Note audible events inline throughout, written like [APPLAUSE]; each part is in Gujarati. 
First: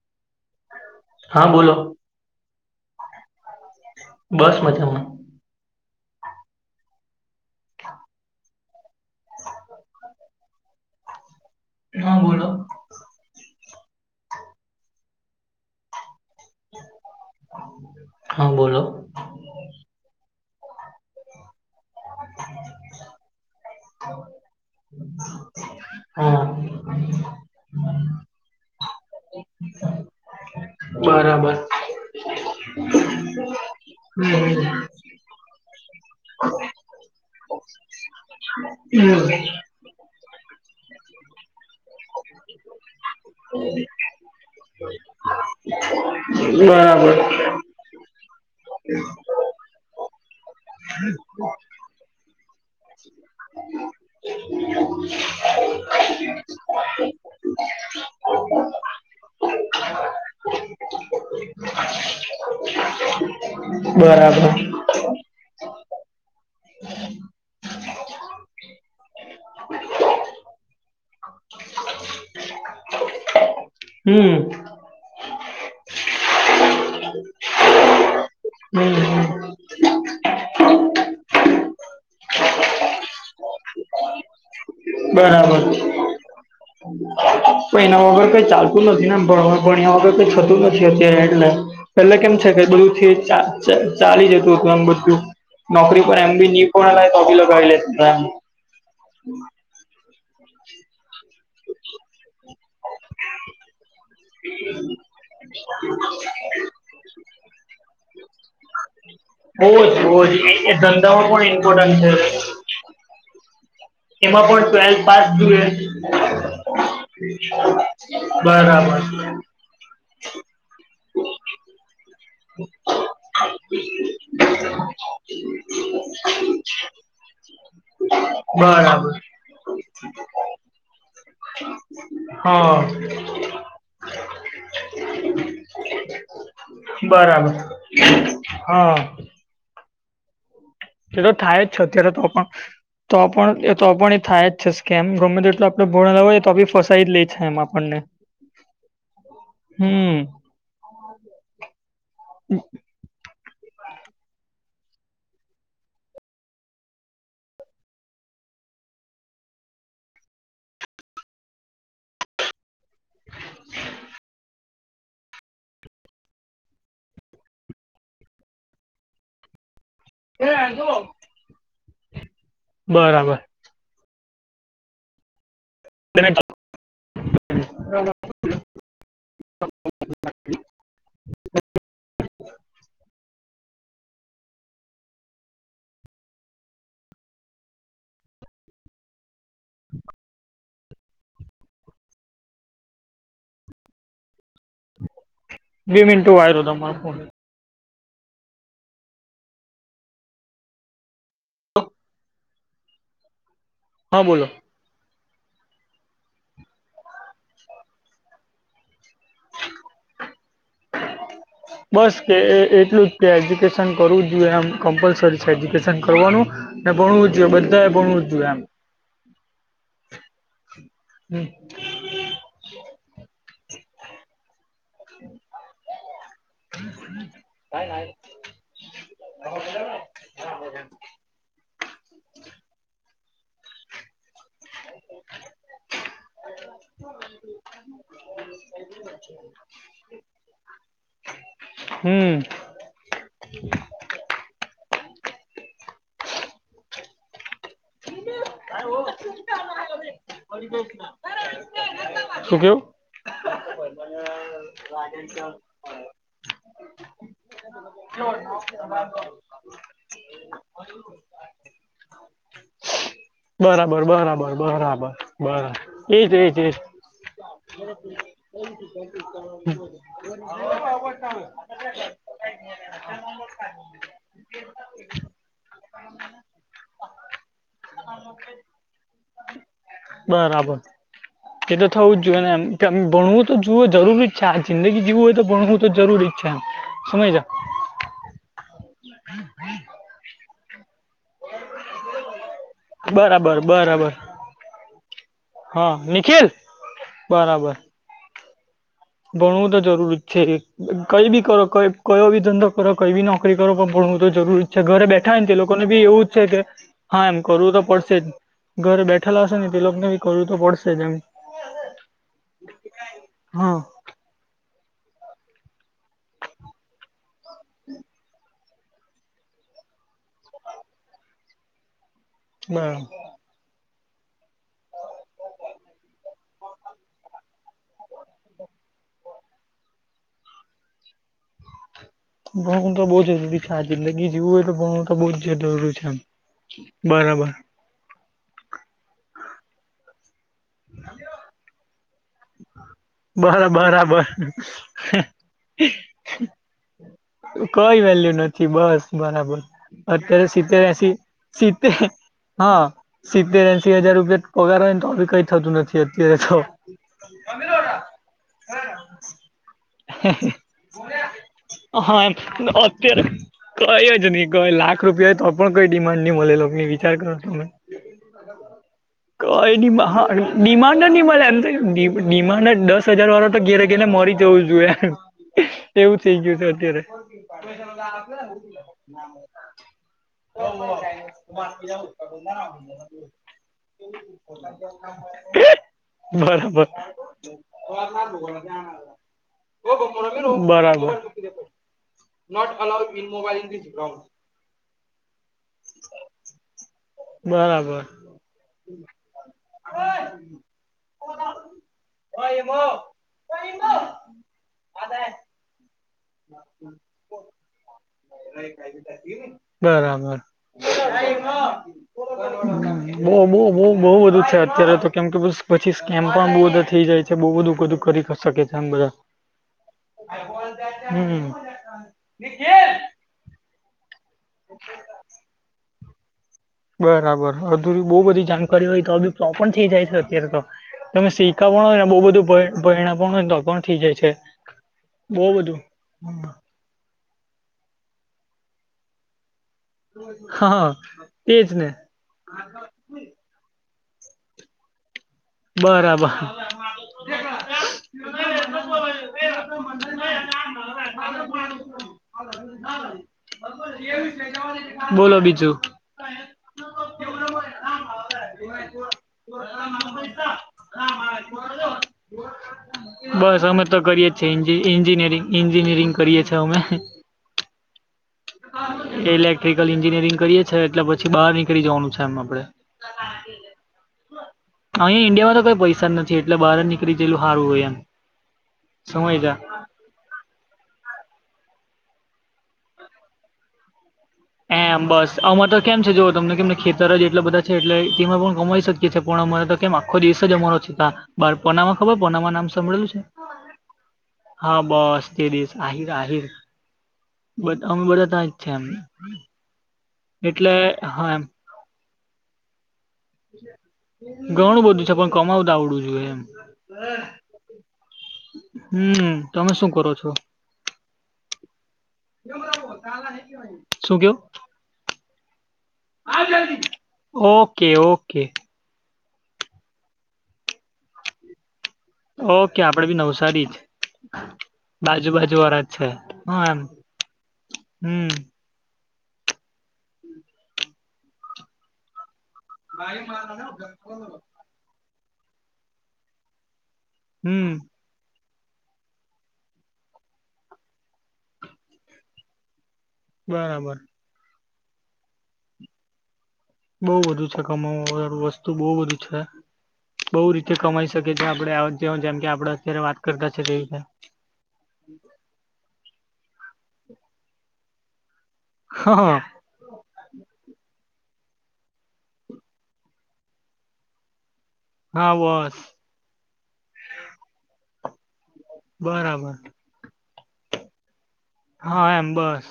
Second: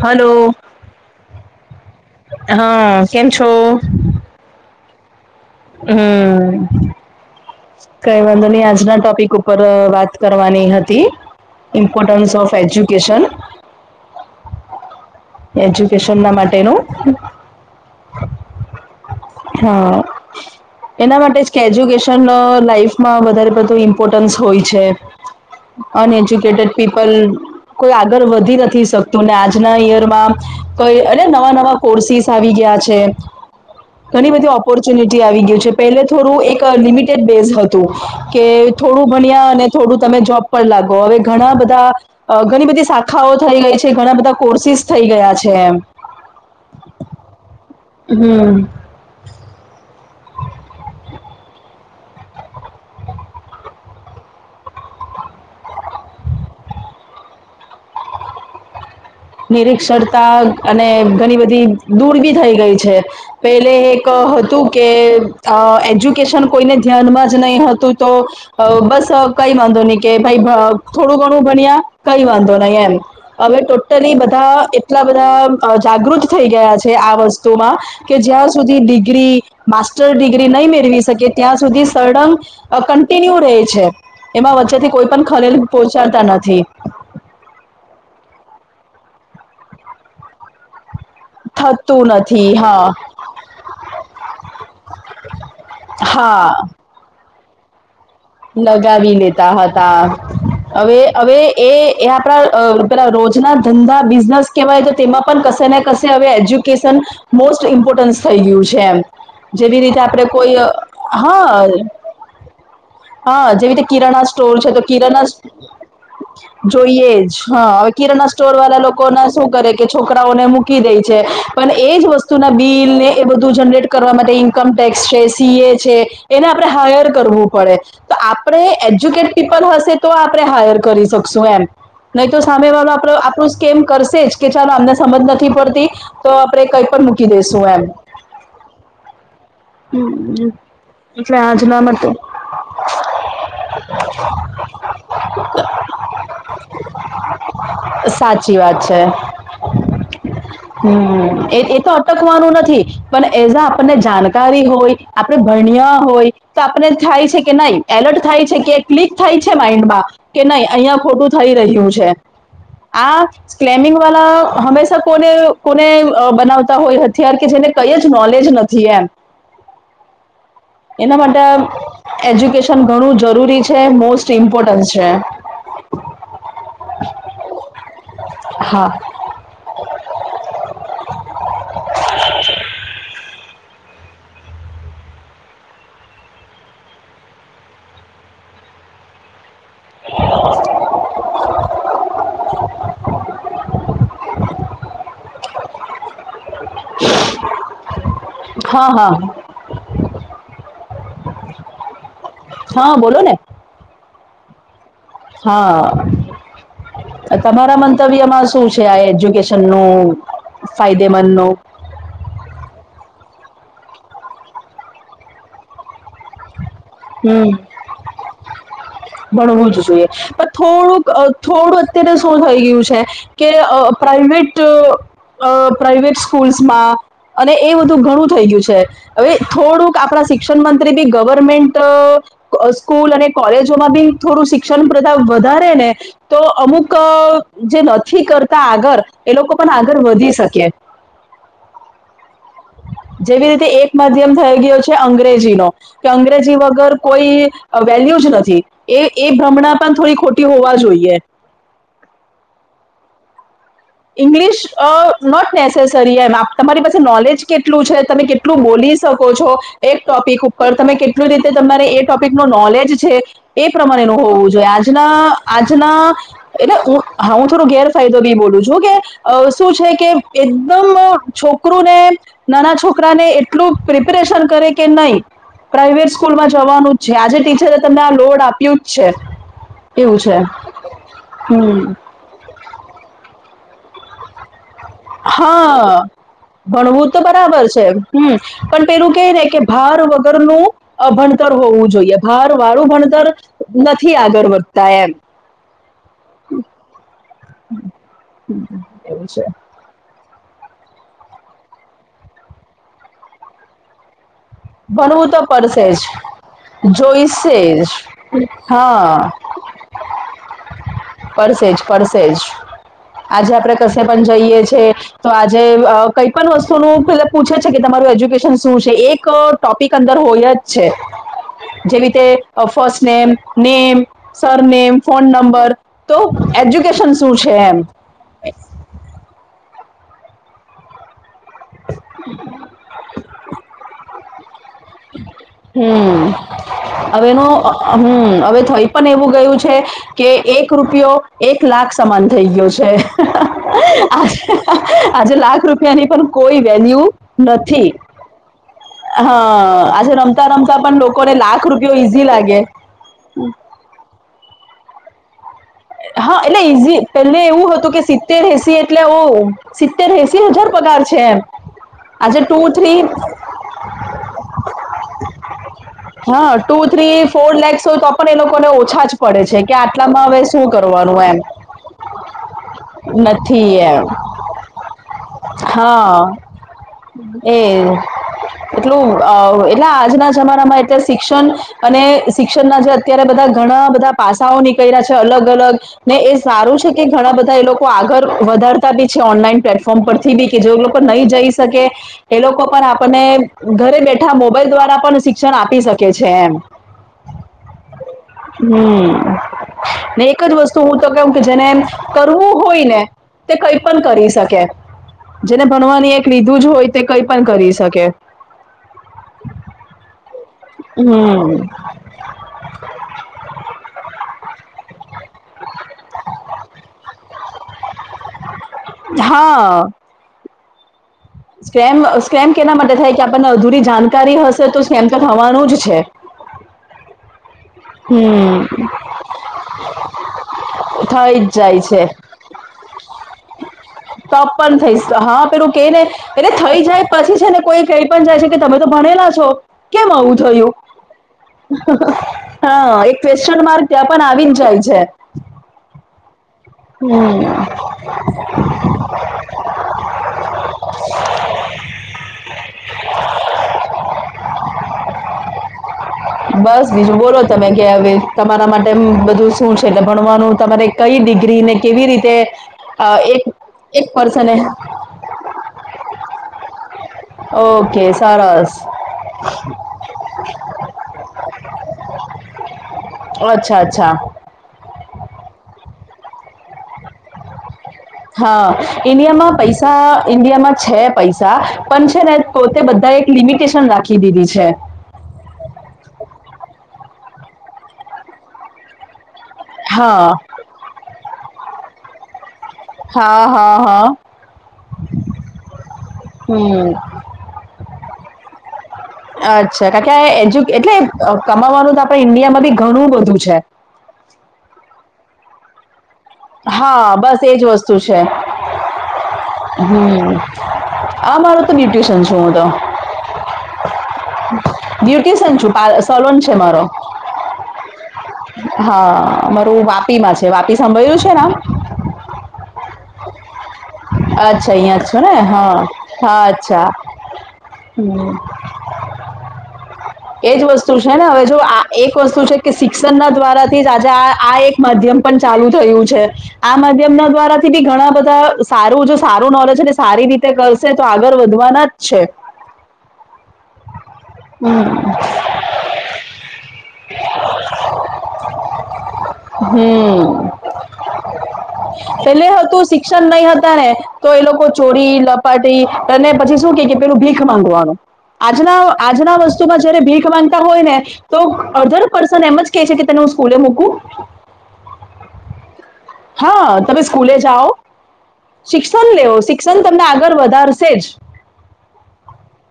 હલો. હા બોલો હા, કેમ છો? બસ મજામાં. હમ્મ, કઈ વાંધો નહી આજના ટોપિક અહ ઉપર વાત કરવાની હતી હા ઇમ્પોર્ટન્સ બોલો ઓફ એજ્યુકેશન. એજ્યુકેશન ના માટેનું હા, બોલો. હા, એના માટે જ કે એજ્યુકેશન અહ લાઈફમાં વધારે પડતું ઇન મ્પોર્ટન્સ હોય છે હા અનએજ્યુકેટેડ પીપલ કોઈ આગળ વધી નથી શકતું આજના ઈયર માં કઈ અને નવા બરાબર નવા કોર્સિસ આવી ગયા છે. ઘણી બધી હમ હમ, ઓપોર્ચ્યુનિટી આવી ગયું છે પેલે થોડું એક અહ લિમિટેડ બેઝ હતું. કે થોડું ભણ્યા અને થોડું તમે જોબ પર લાગો હવે ઘણા બધા અહ ઘણી બધી શાખાઓ થઈ ગઈ છે ઘણા બધા કોર્સિસ થઈ ગયા છે એમ. યાહ વ. હમ્મ. [INAUDIBLE] [INAUDIBLE] નિરીક્ષરતા અને ઘણી બધી દૂર બી થઈ ગઈ છે પેલે એક અહ બરાબર હતું કે અહ એજ્યુકેશન કોઈને ધ્યાનમાં જ નહીં હતું તો અહ બસ અહ કઈ વાંધો નહી કે ભાઈ ભ થોડું ઘણું ભણ્યા કઈ વાંધો નઈ એમ. હવે ટોટલી હમ બધા એટલા બધા અહ જાગૃત થઈ ગયા છે આ વસ્તુમાં કે જ્યાં સુધી હમ ડિગ્રી માસ્ટર ડિગ્રી નહી મેળવી શકે ત્યાં સુધી સળંગ અહ કન્ટિન્યુ રહે છે એમાં વચ્ચે થી કોઈ પણ ખલેલ બરાબર પહોંચડતા નથી. પણ એના વગર કઈ ચાલતું નથી ને એમ ભ ભાણિયા વગર કઈ થતું નથી અત્યારે. એટલે થતું પેલે કેમ છે નથી કે હા બધું થી ચાલી જતું હતું આમ બધું નોકરી પર એમ બી હા ની ભણાવે તો બી લગાડી લેતા લગાવી લેતા હતા હવે હવે એ આપણા પે રોજના ધંધા બિઝનેસ કવાય તો તેમાં પણ કશે ને કશે હવે એજ્યુકેશન મોસ્ટ ઇમ્પોર્ટન્સ થઈ ગયું છે એમ એમ જેવી બોજ રીતે આપણે બોજ કોઈ એ ધંધામાં પણ હા ઇમ્પોર્ટન્ટ છે હા જેવી રીતે કિરણા એમાં સ્ટોર પણ છે તો ટ્વેલ્થ કિરણા પાસ જોઈએ જોઈએ જ હા હવે કિરણા સ્ટોર વાળા બરાબર લોકો ના શું કરે કે છોકરાઓને મૂકી દે છે પણ એજ વસ્તુ વસ્તુ ના બિલ ને એ બધું જનરેટ કરવા માટે ઇન્કમ ટેક્સ છે સી એ છે એને આપણે હાયર કરવું પડે તો આપણે બરાબર એજ્યુકેટ તે પણ હશે તો આપણે હાયર કરી શકશું એમ નહી તો સામે વાળો હા આપ કેમ કરશે જ કે ચાલ આમને સમજ નથી પડતી તો આપણે કઈ પણ મૂકી બરાબર દેસું એમ હા હમ એ તો એટલે થાય જ છે આજના અત્યારે માટે તો પણ તો પણ એ તો પણ એ થાય જ છે સ્કેમ ગમે તો એટલું આપડે ભોર્ણ લાવય તો બી ફસાઈી જ લે છે એમ આપણને સાચી વાત છે હ હમ હમ એ તો અટકવાનું નથી પણ એઝ આ આપણને જાન હોય આપણે ભણિયા હોય તો આપણે થાય છે કે નાહી એલર્ટ થાય છે કે ક્લિક થાય છે માઈન્ડમાં કે નહી અહિયાં ખોટું થઈ રહ્યું છે આ સ્કેમિંગ વાળા હંમેશા કોને કોને બનાવતા હોય હથિયાર કે જેને કઈ જ નોલેજ નથી એમ [INAUDIBLE] એના માટે એજ્યુકેશન ઘણું બરાબર જરૂરી છે મોસ્ટ ઇમ્પોર્ટન્ છે [UNINTELLIGIBLE] હા બે મિનટ [UNINTELLIGIBLE] તમારો ફોન હા હા [INAUDIBLE] હા બોલો ને. હા બોલો હા તમારા મંતવ્યમાં શું છે. આ એજ્યુકેશન નું ફાયદેમંદ નું બસ કે એ એટલું જ કે એજ્યુકેશન કરવું જોઈએ. એમ કમ્પલસરી છે એજ્યુકેશન કરવાનું ને ભણવું જોએ. હમ બધાએ ભણવું જોઈએ એમ. ભણવું જ જોઈએ પણ થોડુંક હમ થોડુંક અત્યારે શું થઈ ગયું છે કે પ્રાઈવેટ પ્રાઈવેટ સ્કૂલ્માં અને એ બધું ઘણું થઈ ગયું છે. હવે થોડુંક આપણા શિક્ષણ મંત્રી બી ગવર્મેન્ટ સ્કૂલ અને કોલેજ માં બી થોડું શિક્ષણ પ્રથા વધારે ને. તો અમુક જે નથી કરતા આગળ એ લોકો પણ આગળ વધી શકે. હમ જેવી રીતે એક માધ્યમ થઈ ગયો છે અંગ્રેજી નો કે અંગ્રેજી વગર કોઈ વેલ્યુ જ નથી. એ એ ભ્રમણા પણ થોડી ખોટી હોવા જોઈએ [UNINTELLIGIBLE] શું કેવ ઇંગ્લિશ નોટ નેસેસરી એમ તમારી પાસે નોલેજ- કેટલું છે. તમે કેટલું બોલી શકો છો. એક ટોપિક ઉપર તમે કેટ કેટલી રીતે તમારે એ ટોપિક નું નોલેજ છે. એ બરાબર પ્રમાણેનું હોવું બરાબર જોઈએ. આજના બરાબર આજના બરાબર એજ એજ એજ એટલે હા હ થો ગેરાયદો બી બોલું જો કે શું છે કે એકદમ છોકરુ ને નાના છોકરાને એટલું પ્રિપરેશન કરે કે નહી. પ્રાાઈવેટ સ્કૂલમાં જવાનું જ છે. આજે ટીચરે તમને આ લોડ આપ્યું જ છે. એવું છે બરાબર એ તો હમ થવું જ જોઈએ ને એમ કે ભણવું તો જુું જરૂરી છે. આ જિંદગી જીવું હોય તો ભણવું તો હા જરૂરી જ છે એમ. સમયજા. હ પણ પેલું કે ને કે ભાર વગરનું અભણતર હોવું જોઈએ. હાર વાળું ભણતર બરાબર બરાબર નથી. આગળ વધતા એમ. હા નિખિલ બરાબર [UNINTELLIGIBLE] [INAUDIBLE] ભણવું તો જરૂરી જ છે. કઈ બી કરો કયો બી ધંધો કરો કઈ બી નોકરી કરો પણ ભણવું તો જરૂરી ઘરે ભણવું બેઠા તો ને લોકોને પડશે બી એવું જ છે. કે હા એમ કરવું તો જોઈશે પડશે જ ઘરે હા બેઠેલા તે લોકને કરવું તો પડશે જ એમ પડશે જ પડશે જ આજે આપડે હા કશે પણ જઈએ છે. તો આજે કઈ પણ વસ્તુ નું પૂછે છે કે તમારું એજ્યુકેશન શું છે. એક ટોપિક અંદર હોય જ છે જેવી રીતે ફર્સ્ટ બરાબર name name, sir surname, phone number તો એજ્યુકેશન શું છે એમ? [INAUDIBLE] ભણવું તો બો જરૂરી છે. આ જિંદગી જીવવું હોય તો તો બહુ જ જું હમ છે હવેનો બરાબર. અ હમ હવે થઈ પણ એવું ગયું છે કે એક રૂપિયો એક લાખ સમાન થઈ ગયો છે બરા બરાબર આજે લાખ રૂપિયાની પણ કોઈ વેલ્યુ નથી કઈ વેલ્યુ નથી. બસ હા બના આજે અત્યારે રમતા રમતા સિતેર પણ એસી લોકોને લાખ સીતે રૂપિયો ઈઝી લાગે હા સતેર એસી હજાર રૂપિયા પગાર હોય ને તો કઈ થતું નથી. અત્યારે હા તો એટલે ઈઝી પેલે એવું હતું કે સી્તેર એસી એટલે ઉ સિત્તેર એસી હજાર પગાર છે એમ હા એ આજે ટુ થ્રી અત્ય્યારે કઈ જ નહી કઈ લાખ રૂપિયા તો પણ કઈ ડિમાન્ડ નહી હા મળેલો ટુ વિચાર થ્રી કરો છ ફોર તમે લેક્સ હોય તો પણ એ લોકોને ઓછા જ પડે છે કે કોઈ નની આટલામાં મહાગ હવે શું ડિમાન્ડ જ કરવાનું મળે એમ તો ડિમાન્ડ જ દસ હજાર વાળો તો નથી ઘેરે એમ ઘેરે મરી જવું જોઈએ એવું હા થઇ ગયું છે અત્યારે એ એટલું એટલે આજના જમાનામાં અત્યારે શિક્ષણ અને શિક્ષણના જે અત્યારે બધા ઘણા બધા પાસાઓ નીકળ્યા છે. અલગ અલગ ને એ સારું બરાબર છે કે ઘણા બધા એ લોકો આગળ વધારતા બી છે. ઓનલાઈન- પ્લેટફોર્મ પરથી બી કે જે લોકો બરાબર નહીં જઈ શકે એ લોકો પણ આપને ઘરે બેઠા મોબાઈલ દ્વારા પણ શિક્ષણ આપી શકે છે. એમ બરાબર હમ એક જ વસ્તુ હું તો કહ કે જેને એમ કરવું હોય ને તે કઈ પણ કરી શકે હ [UNINTELLIGIBLE] જેને ભણવાની એક લીધું જ હોય તે કઈ પણ કરી શકે બરાબર બહ હમ બહુ બઉ બહુ બધુ છે અત્યારે તો કેમ કે પછી સ્કેમ પણ બઉુ બધા થઇ જાય બહુ બધું બધું કરી શકે છે આમ બધા હા ભાઈબોલ હમ સ્કેમ સ્કેમ કેના માટે થાય કે આપણને અધૂરી જાણકારી હશે તો સ્કેમ તો થવાનું જ છે બરાબર અધુરી બહુ બધી હમ જાણકારી હોય તો બી પણ થઈ જાય છે અત્યારે તો તમે થઈ શીખવા જ જાય પણ હોય છે ને બહુ બધું પરિણ પણ હોય તો થઇ જાય છે તપ પણ થઈશ હા બહુ પેલું બધું. કે ને પેલે થઈ જાય પછી છે ને કોઈ કઈ પણ જાય છે કે તમે તો ભણેલા છો કેમ આવું હા તેજ ને થયું હા એક ક્વેશ્ચન માર્ક ત્યાં પણ આવી જ જાય છે બરાબર હમ ના બોલો બીજું બસ બીજું બોલો તમે કે હવે તમારા માટે બધું શું છે એટલે ભણવાનું તમારે કઈિગ ને કેવી રીતે એક પસ ન્જિનિયરિંગ કરીયએ છ હમે ઓકે સ ઇલેક્ટ્રિકલ એન્જિનિયરિંગ કરીએ છી એટલે પછી બહાર નીકળી જવાનું છે એમ આપડે અચ્છા અચ્છા અહીં ઈન્ડિયા તો કોઈ પૈસા નથી એટલે બાર નીકળીયેલુંારુંય એમ હા સમય જા ન્માં પૈસા પૈસા ઇન્ડિયામાં છે પૈસા પણ છે ને પોતે બધા એક લિમિટેશન રાખી દીધી છે હ બસ આમાંરે તો કેમ છે જોઓ તમને કેમને ખેતર જ એટલા બધા છે એટલે તેમાં પણ કમાઈ શકીએ છીએ પણ અમારે તો કેમ આખો હા દિવસ જમારો છતા બાર પોનામાં ખબર પોનામાં નામ ભળેલું છે હા હા હા હા બસ તે દિવસ આહીર આહીર હમ બ અંગ બધા ત જ છે એમને અચ્છા કારણ કે આ એજ્યુ એટલે એમ કમાવાનું તો આપણે ઇન્ડિયામાં બી ઘણું બધું છે ઘણું બધું છે પણ કમાવતા આવડું જો એમ હા બસ એજ વસ્તુ છે હમ તમે શું કરો હમ છો? આ મારુ તો ન્યુટિશન શું તો શું કેવું બ્યુટીશન છું સલોન છે મારો ઓકે ઓકે. હા મારું વાપી માં છે વાપી સાંભળ્યું છે ઓકે આપડે ભી નવસારી જ અચ્છા હીં છો બાજુ ને બાજુ વાળા હા જ છે હા એમ અચ્છા હમ હ એજ વસ્તુ છે ને હવે જો આ એક વસ્તુ છે કે શિક્ષણ ના દ્વારાથી જ આજે આ એક માધ્યમ પણ ચાલુ થયું છે આ માધ્યમ ના દ્વારા હમ થી બી ઘણા બધા સારું જો સારું નોલેજને સારી રીતે કરશે તો આગળ વધવાના જ છે બરાબર હમ બઉુ બધુ છે કમા વસ્તુ બહુ બધુ છે બહુ હમ રીતે કમાઈ શકેી આપણે જે જેમ કે પેલે આપડ હતું અત્યારે વાત શિક્ષણ નહી કરતા છે હતા તેવી ને રીતે તો એ લોકો ચોરી લપાટી અને પછી શું કે પેલું ભીખ માંગવાનું આજના આજના હા વસ્તુ જયારે ભીખ ગતા હોય ને તો અડધર પર્સન એમ જ કે છે કે તને હું સ્કૂલે મૂકું હા બસ હા તમે સ્કૂલે જાઓ શિક્ષણ લેવ બરાબર શિક્ષણ તમને આગળ વધારશે જ હા એમ બસ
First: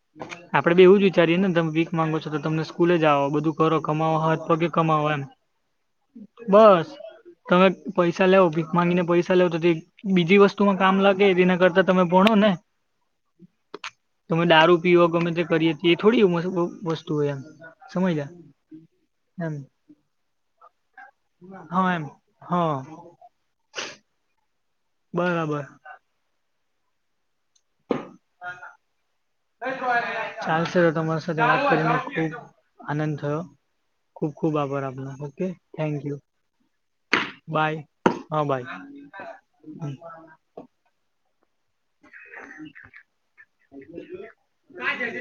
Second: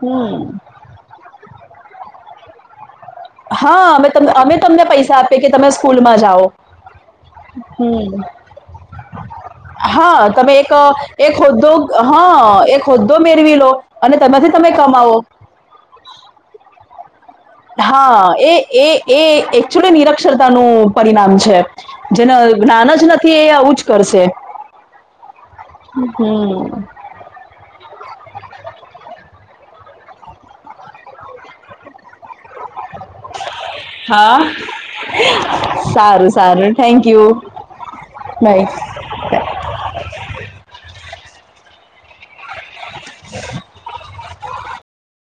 હમ. આપણે બે એવું વિચારી એનેત મે ભીક માગો છો તો તમને સ્કુલે જ આવો બધું કરો હા અમે કમાવો હાથ અમે પગે તમને કમાવો પૈસા એમ આપીએ કે તમે સ્કૂલમાં જાઓ બસ તમે હમ પૈસા લેવો ભીખ માંગીને પૈસા લેવો તો તે હા બીજી તમે એક વસ્તુમાં કામ લાગે એક એના હોદ્દો કરતા તમે હ ભણો ને એક હોદ્દો મેળવી લો અને તેમાંથી તમે કમાવો એ થોડી વસ્તુ વસતુ હોય એમ હા સમજ્યા એ એ એ એમ એકચુલી નિરક્ષરતાનું પરિણામ છે, હા એમ જેને હા જ્ઞાન જ નથી એ આવું જ કરશે બરાબર. હમ. ચાલશે તમારા સાથે [UNINTELLIGIBLE] આનંદ થયો ખુબ હા ખુબ આભાર આપનો ઓકે થેન્ક યુ સારું સારું થેન્કયુ બાય. હમ. [INAUDIBLE]